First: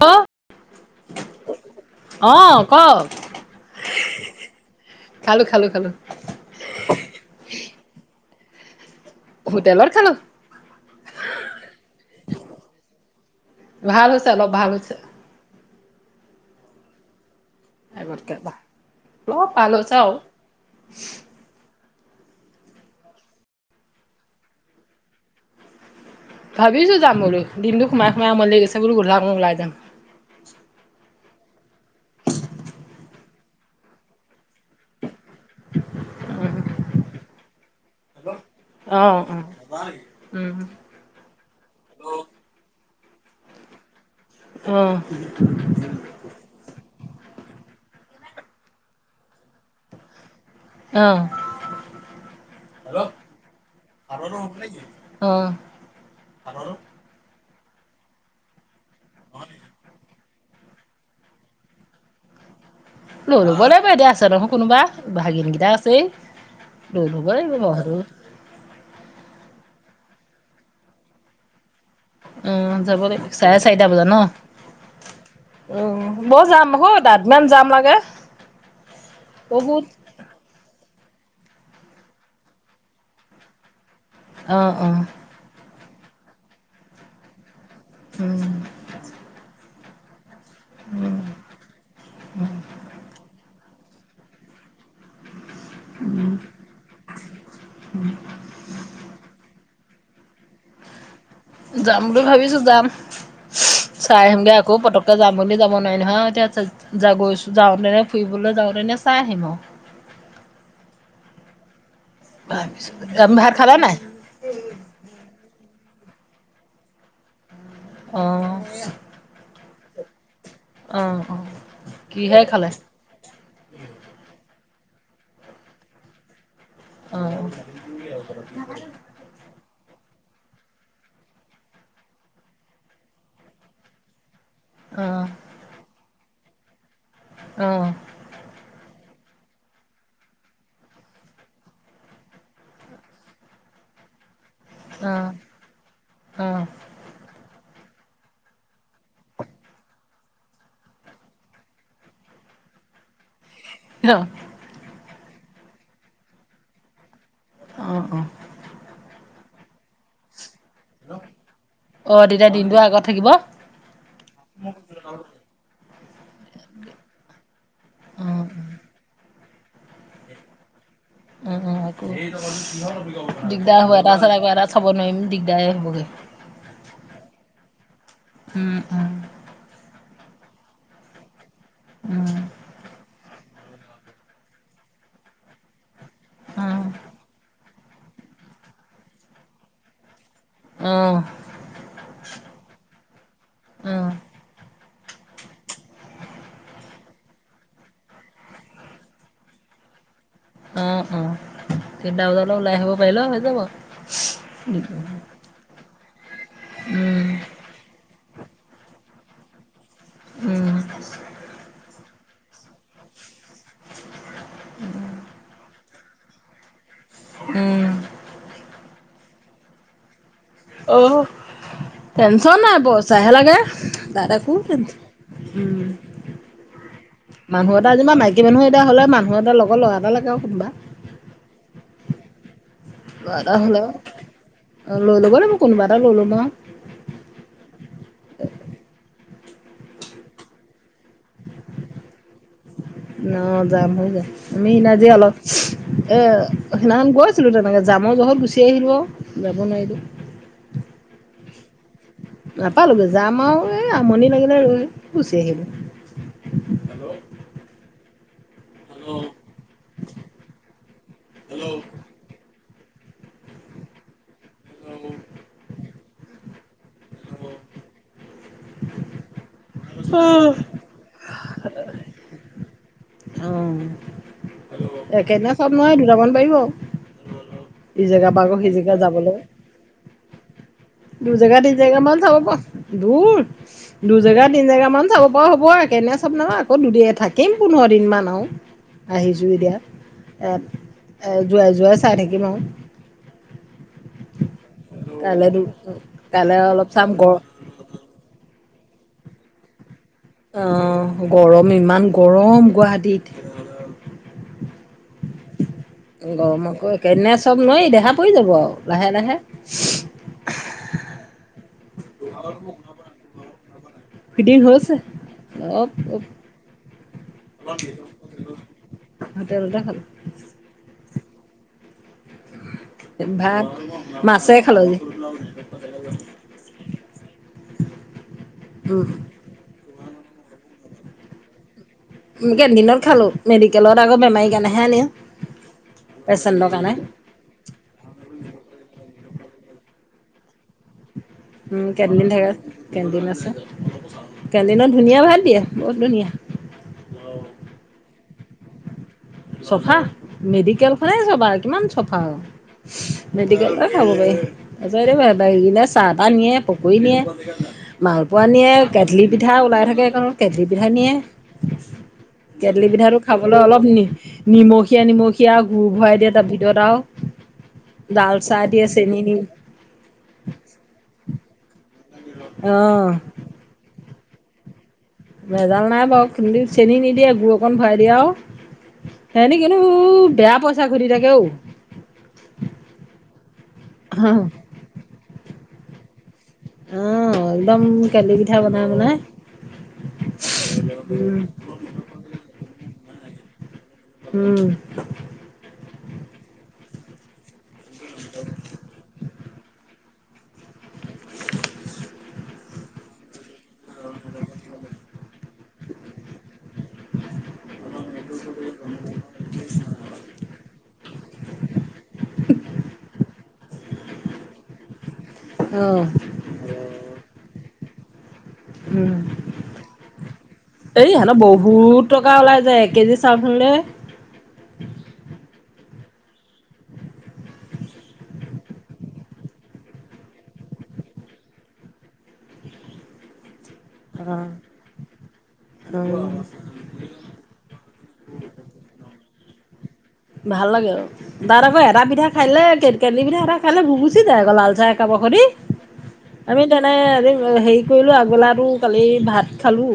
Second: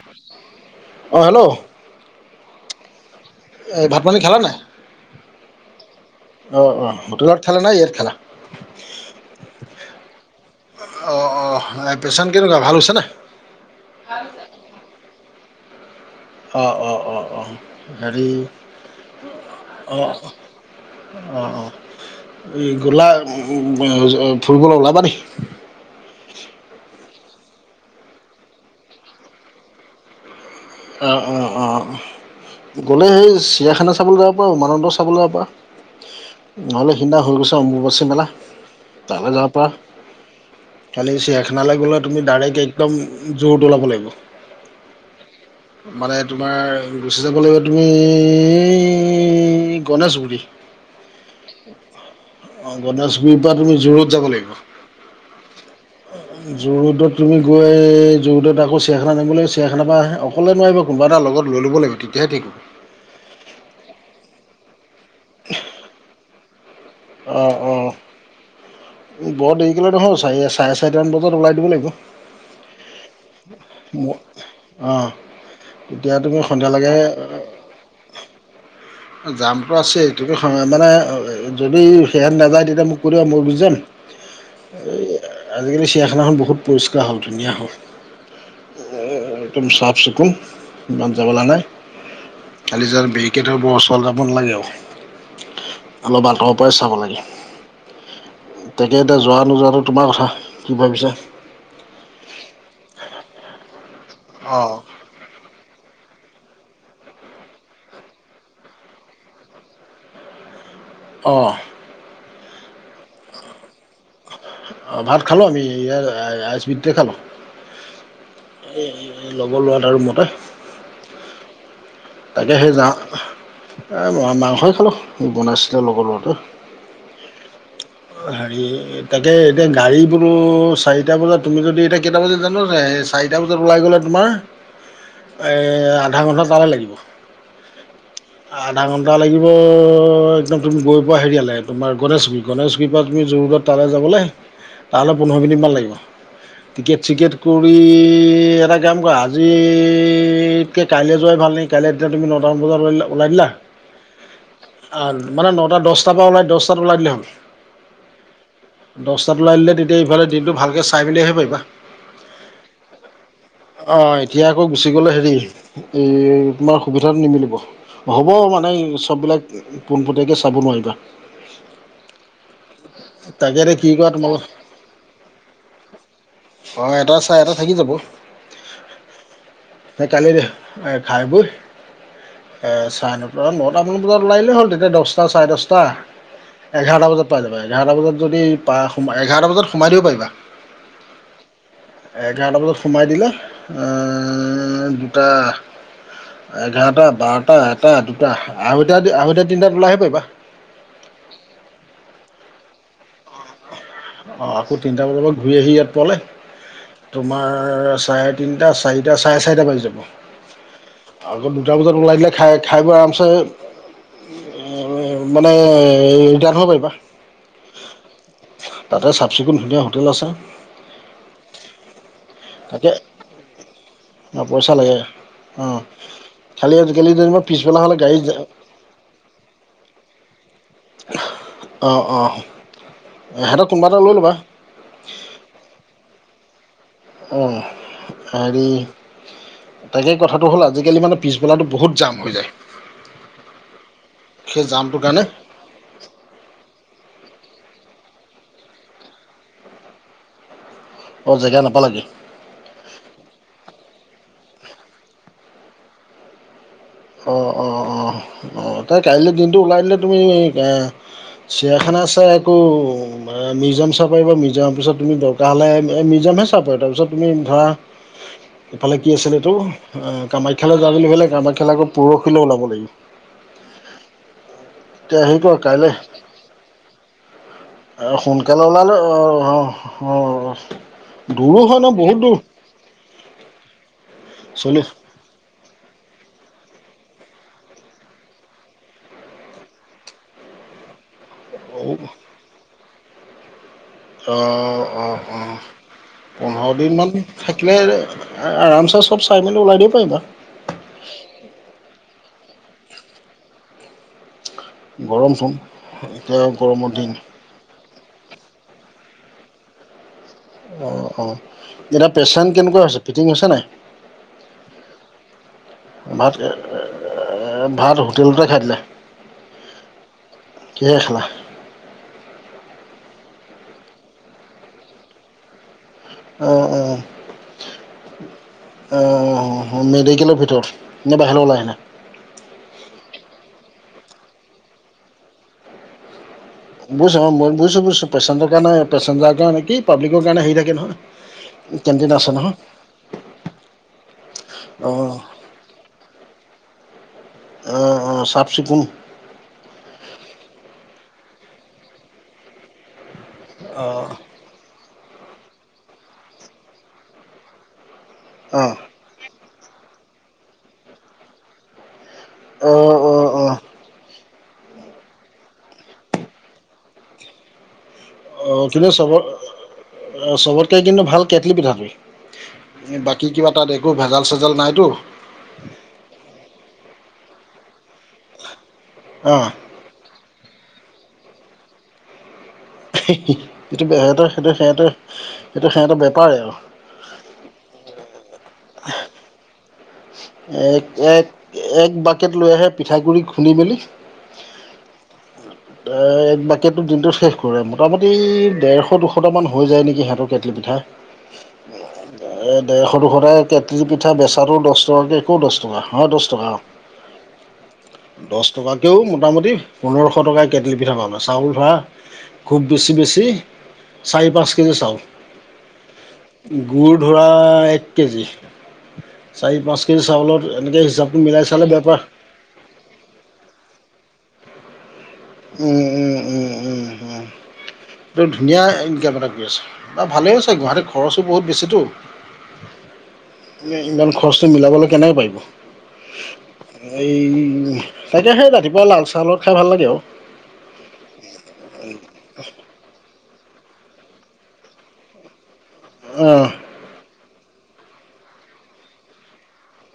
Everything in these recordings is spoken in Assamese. ক অঁ হেল্ল' অ ক। এই ভাত পানী খেলা নাই খালো খালো খালো অ অ হোটেলত খালা নে ইয়াত খালা। [inaudible] হোটেলত খালো। অঁ অঁ পেচেণ্ট কেনেকুৱা ভাল হৈছেনে ভাল হৈছে অলপ ভালহৈছে। অ অ অ অ। হেৰি আগতকে অলপ ভাল হৈছে অ আৰু অ। এই গলা ফুৰিবলে ওলাবা নেকি। ভাবিছো যাম বোলো দিনটো সোমাই সোমাই মন লাগিছে বো গোধলা ওলাই যাম। অঁ অঁ অঁ অ। গ'লে সেই চিৰিয়াখানা চাবলৈ যাব পাৰা উমানন্দৰ চাবলৈ যাব পাৰা। নহলে সেইদিনা হৈ গৈছা অম্বুপা্চী মেলা। অ', তালৈ অ', যাব পাৰা উম, কালি চিৰিয়াখানা গলে তুমি ডাইৰেক্ট এগ। একদম জোৰটো ওলাব লাগিব। অ। মানে তোমাৰ। গুচি যাব লাগিব তুমি গণেশগুৰি। অ', অ গণেশগুৰি পৰা তুমি যোৰত যাব লাগিব। অ', যোৰহোদত তুমি গৈ যোৰহদত আকৌ চিৰিয়াখানা নিামিব লাগ চৰিখানা পৰা আহে। অকলে নোৱাৰিব কোনোবা এটা লগত লৈ ল'ব লাগিব তেতিয়া হে থাকিব। লৈ ল ব লাগিব এতিয়া আছে নহয় কোনোবা ভাগিনকেইটা আছেই। দু গাই অ ন অ। বাৰ। বৰ দেৰিক লৈ নহল চাৰি চাৰে চাৰিটামান বজাত ওলাই দিব লাগিব। আহ যাব লাগিব চাৰে চাৰিটা বজাত অঁ ন। উ তেতিয়া তুমি মই যাম হ সন্ধিয়ালৈকে দত ম যাম লাগে। জামটো বহুত আছে এই মানে যদি সেহত নাযায় তেতিয়া মোক কৈদিবা মই গুছি যাম। অ', অ', এই আজিকালি চিৰিয়াখানাখন বহুত পৰিষ্কাৰ হ'ল ধুনীয়া হ'ল। উম, আহ একদম চাফ চিকুন। ইমান যাবলা নাই কালি য বেৰিকেটৰ বৰ ওচৰলে যাব নালাগে আৰু অলপ আতৰৰ পৰাই চাব লাগে তাকে এতিয়া যোৱা নোযোৱাতো। তোমাৰ কথা কি ভাবিছা। যাম বুলি ভাবিছো যাম চাই আহিমগে আকৌ অ'। পতককে যাম বুলি যাব। বনাই নহয় এতিয়া গৈছো যাওঁ তেনে ফুৰিবলৈ যাওঁতেনে চাই আহিম অ। অঁ। ভাবিছোঁ আম ভাত খালা নাই। অ ভাত খালো আমি ইয়াৰ আইচবিডে খালো। আহঁ লোৱাটা আৰু মতে আহ আহ তাকে সেই যা মাংসই খালোঁ বনাইছিলোে লগৰ লৰাটোৱে অঅঁ হেৰি তাকে এতিয়া গাড়ী বোলো চাৰিটা বজাত তুমি যদি এতিয়া কেইটা বজাত জানো চাৰিটা বজাত ওলাই গ'লে তোমাৰ অ অ অঁ আধাঘণ্টামান লাগে অ অ এটা লাগিব একদম তুমি গৈ পোৱা হেৰিয়ালে তোমাৰ গণেশবি গণেশ কিবা তুমি যোৰদত তালৈ যাবলে তাহ'লে পোন্ধৰ মিনিটমান লাগিব অ টিকেট চিকেট কৰি এটা কাম কৰা আজিতকৈ কাইলৈ যোৱাই ভাল নেকি কাইলৈ এতিয়া তুমি নটামান বজাত লৈলা ওলাই দিলা মানে নটা দশটাৰ পৰা ওলাই দহটাত ওলাই দিলে হ'ল। অ অ দশটাত ওলাই দিলে তেতিয়া ইফালে দিনটো ভাল চাই মেলিহে পাৰিবা অ তেতিয়া দিনটো আগত থাকিব অ অ, এতিয়া আকৌ গুচি গলে হেৰি এই তোমাৰ সুবিধাটো নিমিলিব অ হ'ব মানে চববিলাক পোনপটীয়াকৈ চাব নোৱাৰিবা। উম - উম আকৌ তাকে এতিয়া দিগদাৰ কি হ'ব কৰা এটা, তোমালোক এটা চাব নোৱাৰিম দিগদাৰ হ'বগৈ। অ, এটা চাই এটা থাকি যাব। উম উম কালি ঘাই বৈ উম চাৰে নট মান এটামান বজাত ওলাই দিলে হ'ল তেতিয়া দশটা চাৰে দশটা এঘাৰটা বজাত। পাই যাবা এঘাৰটা বজাত যদি পা এঘাৰটা বজাত সোমাই দিব পাৰিবা। উম এঘাৰটা বজাত সোমাই দিলে অ অ আহ, টাহ, এঘাৰটা বাৰটা এটা দুটা আঢ়ৈটা - আঢ়ৈটা তিনিটাত ওলাই আহিব পাৰিবা। অ', অ', তিনিটা বজালে ওলাই আহিব পাৰিলে হৈ যাব। অ, আকৌ তিনিটা বজাৰ পৰা ঘূৰি আহি ইয়াত পোৱালে উম, তোমাৰ চাৰে তিনিটা চাৰিটা চাৰে চাৰিটা বাজি যাব উম, আকৌ দুটা বজাত ওলাই দিলে খাই - খাই বই আৰামছে মানে ৰিটাৰ্ণ হ'ব পাৰিবা। উম তাতে চাফ চিকুণ ধুনীয়া হোটেল আছে। অহ ', টেনচন নাই তাকে বৰ পইচাইহে লাগে তাই থাকো পইচা লাগে অঁ উম খালি আজিকালি যেনিবা মানুহ পিছবেলা এটা হ'লে যিবা গাড়ী মাইকী মানুহ এতিয়া হ'লে মানুহ এটা লগৰ ল'ৰা এটা লৈকে আৰু কোনোবা অ - অ। এটা হলে অ, লৈ ল'ব ন ম কোনোবা এটা লৈ লব ন। অ, আৰু তাকে কথাটো হ'ল আজিকালি মানে পিছবেলা বহুত জাম হৈ যায়। ন যাম হৈ যায় আমি সেই জামটোৰ দিনা কাৰণে অলপ এ সিদিনাখন গৈ ছিলো তেনেকে যামৰ বহত গুচি আহিলো যাব নোৱাৰিলো। জেগা নাপালাগে। উম, গুচি আহিলো। অ-অ-অ। অ, তাই কাইলৈ দিনটো ওলাই দিলে তুমি চিৰিয়াখানা আছে। আকৌ মিউজিয়াম চাব পাৰিবা মিউজিয়ামৰ পিছত তুমি দৰকাৰ হ'লে এই মিউজিয়ামহে চাব পাৰ তাৰপিছত তুমি ধৰা ইফালে কি আছিল এইটো আহ, আহিলোঁ। কামাখ্যালৈ যাব বুলি হলে কামাখ্যালৈ আকৌ পৰহিলৈ ওলাব লাগিব। অ' তে আহি একেদিনা যোৱা চব কাইলে। নোৱাৰে দুটামান পাৰিব। আহ, ইজেগা পৰা আকৌ সোনকালে ওলালো সিজেগা অ - অ - অ। দু জেগা তিনি জেগা মান চাব প দূৰ দু জেগা তিনি জেগা মান চল্লিছ চাব পাৰো। হব কেনে চব ন আকৌ দুদ থাকিম পোন্ধৰ দিন মান আৰু আহিছো এতিয়া। এ -এ, যোৱাই - যোৱাই চাই থাকিম আৰু। অ - অ - অ। কাইলৈ দু কাইলৈ পোন্ধৰ অলপ দিন চাম মান গৰ থাকিলে আৰামচে চব চাই মেলি ওলাই দিব পাৰিবা। অহ, গৰম ইমান গৰম গুৱাহাটীত। গৰম চোন। এতিয়া গৰম গৰমৰ আকৌ দিন কেনে চব নোৱাৰ দেখা পৰি যাব আৰু লাহে- লাহে। অ - অ এতিয়া পেচন কেনেকুৱা হৈছে ফিটিং হৈছে নাই? ফিটিং হৈছে অলপ ভাত - ভাত হোটেলতে খাই দিলে। হোটেলতে খালোঁ। কিহেৰে খালা? ভাত মাছে খালো যে অ অ উম, অহ হোমমেডিকেলৰ ভিতৰত নে বাহেলে ওলাই আনা ইনিকে দিনত খালো মেডিকেলত আকৌ বেমাৰী কেণেহে নিও বুজছো মই বুইছো বুইছো পেচেণ্ট কাৰণে পেচেঞ্জাৰকে আনি কি পাব্লিকৰ কাৰণে হেৰি থাকে নহয়। উম কেণ্টিন কেন্টিন আছে থাকে নহয় কেন্টিন আছে। কেন্টিনত অঁ ধুনীয়া ভাত দিয়ে বহুত ধুনীয়া। অঁ অঁ চাহ চিকুণ চফা মেডিকেলখনে চফা কিমান চাফা আৰু। মেডিকেলতে খাব অঁ পাৰি তছত ই বাহেত আহি কিনে চাহ তাহ নিয়ে পকৰী নিয়ে। মালপোৱা নিয়ে, অঁ কেথলি পিঠা ওলাই থাকে কাৰণ কেথলি পিঠা নিয়ে। কেটলি অঁ পিঠাটো অঁ অঁ খাবলৈ অলপ নি নিমখীয়া নিমখীয়া গুড় ভৰাই দিয়ে তাৰ ভিতৰত আও অঁ কিন্তু চব চবতকৈ কিন্তু ভাল কেটলি পিঠাটো, অ', বাকী কিবা তাত একো ভেজাল চেজাল নাইতো ভেজাল নাই বাৰু খু চেনি নিদিয়ে গুড় অকণ ভৰাই দিয়ে আও অঁ সেতি কিন্তু বেয়া পইচা ঘুটি থাকে ঔ এইটো সহ সেইটো অ', সিহঁতেৰ এইটো সিহঁতৰ বেপাৰ আৰু অহ একদম কেটলি পিঠা বনাই বনাই এক এক উম, এক বাকেট লৈ আহে পিঠাগুৰি খুন্দি মেলি উম এ বাকেটটো দিনটোত শেষ কৰে মোটামুটি দেৰশ দুশটা মান হৈ যায় নেকিহত কেটলি পিঠা। সৰু সুৰা কেটলি পিঠা বেচাৰো দছ দহ একো দছ টকা হয় দছ টকা অ দছ টকাকেও মোটামুটি পোন্ধৰশ টকা কেটলী পিঠা পাবা চাউল ধৰা খুব বেছি বেছি। চাৰি পাঁচ কেজি চাওল অ', গুড় ধৰা এক কেজি উম। চাৰি পাঁচ কেজি চাউলত এনেকৈ এই হিচাপটো এহেত মিলাই চালে বেপাৰ বহুত টকা ওলাই যায় এক কেজি চাউল খুন্দিলে [inaudible] উম উম উম উম উম। এই ধুনীয়া ইনকাম এটা কৰি আছে বা ভালে আছে গুৱাহাটীৰ খৰচো বহুত বেছিতো ইমান খৰচটো অ', মিলাবলৈ কেনেকৈ পাৰিব। অ', এই তাইতিয়া সেই ৰাতিপুৱা লাল চাহলগত খাই ভাল লাগে আৰু ভাল লাগে আৰু তাত আকৌ এটা পিঠা খাইললে কে কেটলি পিঠা খালে ভুক গুচি যায় আকৌ লাল চাহ একাপ হৈতি অঁ আমি তেনে হেৰি কৰিলোঁ আগবেলা টো কালি ভাত খালোঁ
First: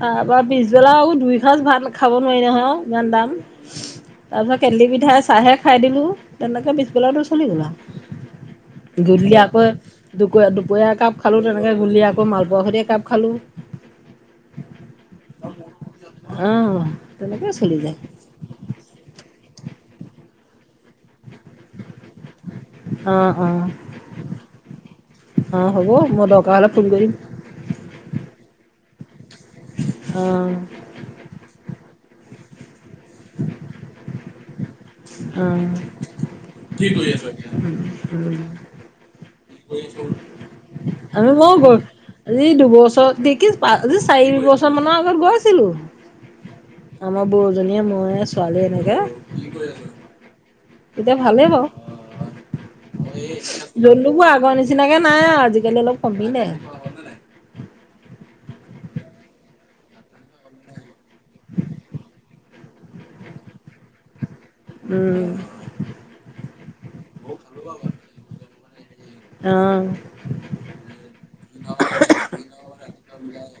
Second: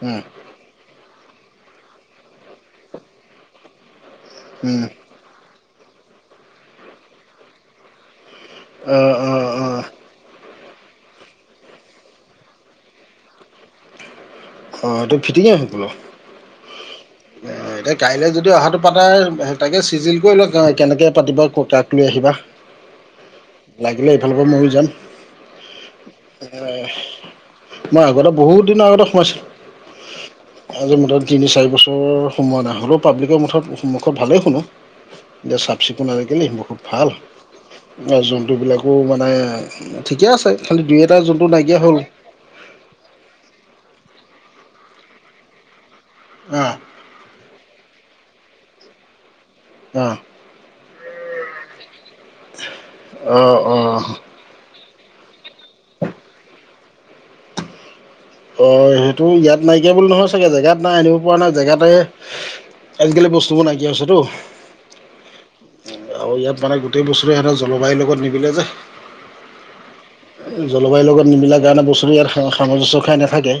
তাৰপৰা পিছবেলাও দুই সাঁজ ভাত খাব নোৱাৰি নহয় ইমান দাম তাৰপিছত কেটলি পিঠাই চাহে খাই দিলোঁ তেনেকৈ পিছবছলাটো চলি গ'ল আও অঁ গূধলি অঁ আকৌ অঁ দুক দু কুৱে একাপ খালোঁ তেনেকৈ গুলি আকৌ মালপোৱা খতি একাপ খালোঁ। অ এইটো ফিটিঙে সেইটোনো অঁ তেনেকেই চলি যায়। কাইলে যদি অহাটো পা তাৰ তাকে চিজিল কৰি ল কাৰ কেনেকে পাতিবা কাক লৈ আহিবা অঁ অঁ লাগিলে এইফালৰ পৰা মইয়ো যাম। অঁ হ'ব মই এ দৰকাৰ হ'লে ফোন কৰিম। মই আগতে বহুত দিনৰ আগতে সোমাইছিলো অঁ আজি মুঠত তিনি চাৰি বছৰ সমোৱা নাই হ'লেও পাব্লিকৰ মুঠত মুখত ভালে। উম বহুত কি ভাল কৰি আছ আৰু এতিয়া জন্তুবিলাকো মানে ঠিকে আছে খালি দুই এটা আমি জন্তু মই গল নাইকিয়া হ'ল আজি দুবছৰ [unintelligible] চাৰি বছৰ মানৰ আগত গৈছিলো অঁ আমাৰ বৌজনীয়ে মই আছো। ছোৱালী এনেকে অঁ এতিয়া ভালেই বাও। অঁ অঁ জলুবোৰ আগৰ নিচিনাকে নাই আৰু আজিকালি অলপ কমিলে। অ' সেইটো ইয়াত নাইকিয়া বুলি নহয় চাগে! জেগাত নাই আনিব পৰা নাই জেগাতে। আজিকালি বস্তুবোৰ নাইকিয়া হৈছেতো। উম, আৰু ইয়াত মানে গোটেই বস্তুটো সিহঁতৰ জলবায়ুৰ লগত নিমিলে যে। অ'। জলবায়ুৰ লগত নিমিলা কাৰণে বস্তুটো, ইয়াৰ সামঞ্জস্য নেথাকে। এ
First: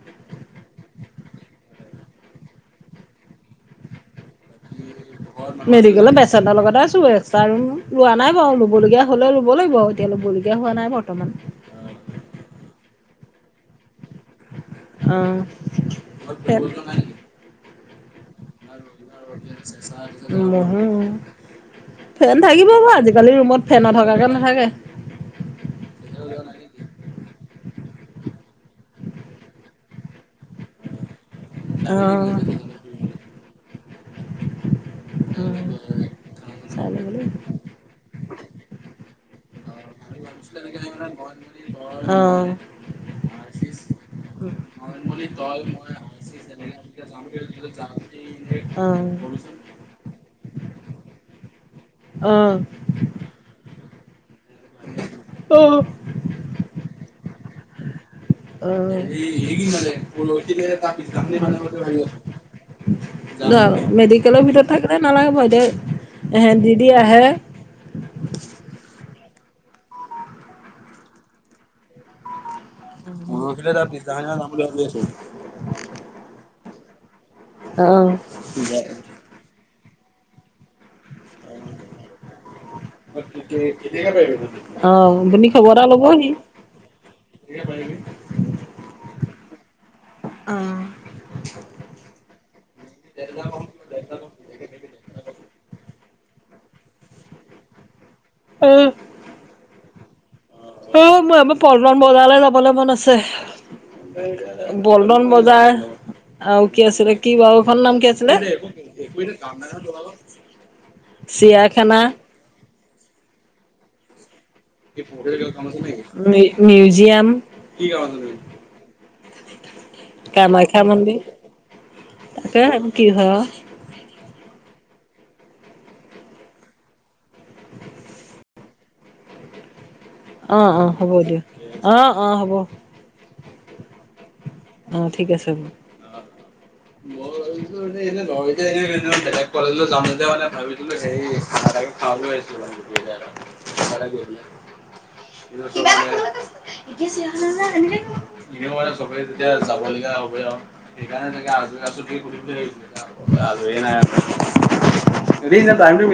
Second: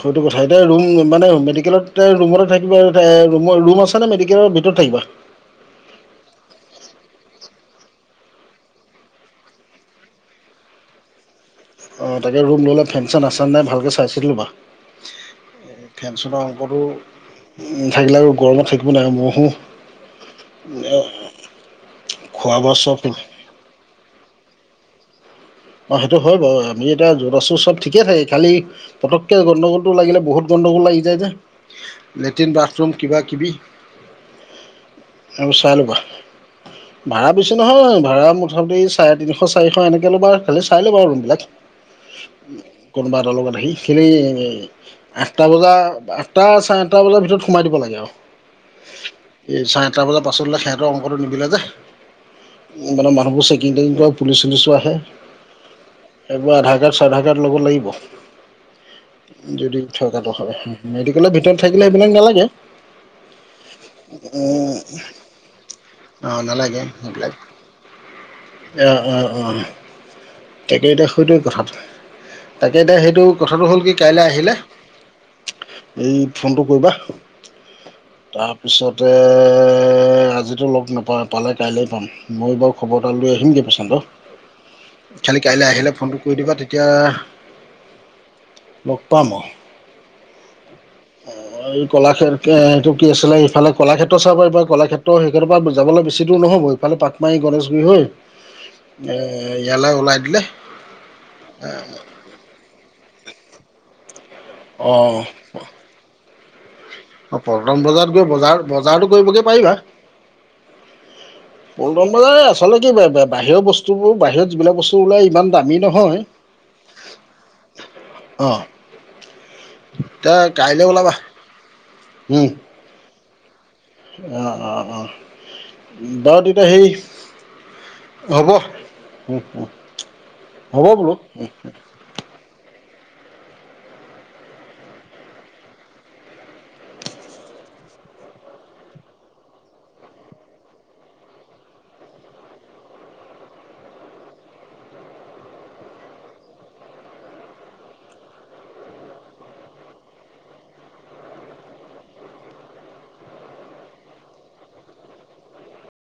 সটো কথা, এতিয়া ৰুম মানে মেডিকেলত। তে ৰুমতে থাকিব, ৰুম আছে নে মেডি। মেডিকেলৰ বেচটৰ লগতে আছো আৰু [unintelligible] লোৱা নাই বাৰু! ল'বলগীয়া হ'লেও ল'ব লাগিব। এতিয়া ল'বলগীয়া হোৱা নাই বৰ্তমান। অ' তাকে ৰুম ল'লে ফেন-চেন আছে নাই ভালকে চাই-চিতি ল'বা। অ'। [unintelligible] থাকিলে আৰু গৰমত থাকিল। [unintelligible] ফেন খোৱা থাকিব বোৱা বাৰু। চব আজিকালি ৰুমত ফেন নথকাকে নাথাকে। অ' সেইটো হয় বাৰু। আমি এতিয়া য'ত আছোঁ, চব ঠিকে থাকে খালি পটককে গণ্ডগোল। লাগিলে বহুত গণ্ডগোল লাগি যায় যে, অ', লেট্ৰিন বাথৰুম কিবাকিবি। এইবোৰ উম, চাই ল'বা। চাই ল'ব ভাড়া লাগিব। বেছি নহয় ভাড়া। প্ৰথমতে এই চাৰেতিনিশ-চাৰিশ এনেকৈ ল'বা খালি চাই ল'বা ৰুমবিলাক, অ'। অ', অ', কোনোবা এটা লগত আহি। সেই এ আঠটা। বজা, আঠটা-ছাৰেআঠটা বজা ভিতৰত সোমাই দিব লাগে আৰু, চাৰেআঠটা বজাৰ পাছত হ'লে সিহঁতৰ অংকটো নিমিলে যে, মানে মানুহবোৰ চেকিং-তেকিংটো, পুলিচ-চুলিচো আহে। অ'। এইবোৰ আধাৰকাৰ্ড, চাধাৰকাৰ্ড ল'ব লাগিব। অ' যদি থকাটো হয় মেডিকেলৰ ভিতৰত থাকিলে এইবিলাক নালাগে [unintelligible] মেডিকেলৰ ভিতৰত থাকিলে নালাগে বাৰু এতিয়া এহেত দিদি আহে। অ' অ' অ', তাকে এতিয়া সটোৱে কথাটো। তাকে এতিয়া সেইটো কথাটো হ'ল কি কাইলৈ আহিলে, এই ফোনটো কৰিবা। অ', তাৰপিছতে আজিতো লগ নাপাওঁ। পালে কাইলে পাম, মইও বাৰু খবৰ এটা লৈ আহিমগৈ পাছতে অ', খালি আপুনি কাইলৈ খবৰ এটা আহিলে ফোনটো ল'বহি। কৰি দিবা তেতিয়া। লগ পাম আৰু। অ', অ' এই কলাক্ষেত এইটো কি আছিলে, ইফালে কলাক্ষেত্ৰ চাব এইবাৰ কলাক্ষেত্ৰ সেইখিনিৰ পৰা যাব। অলপ বেছি দূৰ নহ'ব, ইফালে পাক মাৰি গণেশগুৰি হৈ ইয়ালৈ ওলাই দিলে। অ' মই আমাৰ পল্টন বজাৰলৈ যাবলৈ মন আছে। পল্টন অ' বজাৰ, আৰু কি আছিলে, কি পল্টন গাওঁখন নাম বজাৰত কি গৈ আছিলে? বজাৰ বজাৰটো কৰিবগৈ পাৰিবা চিৰিয়াখানা, পল্টন বজাৰ, আচলতে কি, বাহিৰৰ বস্তুবোৰ বাহিৰত। যিবিলাক বস্তু ওলায়, ইমান দামী নহয় মিউজিয়াম, অ'। এতিয়া কামাখ্যা কাইলৈ ওলাবা মন্দিৰ, তাকে কি হয় আও। অ' অ' অ' বাৰু তেতিয়া সেই। হ'ব, উম উম। অ' অ' হ'ব দিয়ক। অ' অ' হ'ব। অ' ঠিক আছে বাৰু। [inaudible] [unintelligible] কলেজত যাম যেতিয়া মানে ভাবিছিলো হেই- [unintelligible] [unintelligible] এতিয়া যাবলগীয়া হ'বই আৰু, সেইকাৰণে তাকে আজৰি [unintelligible] আজৰিয়ে নাই আৰু। [inaudible] [unintelligible] টাইমটো মিল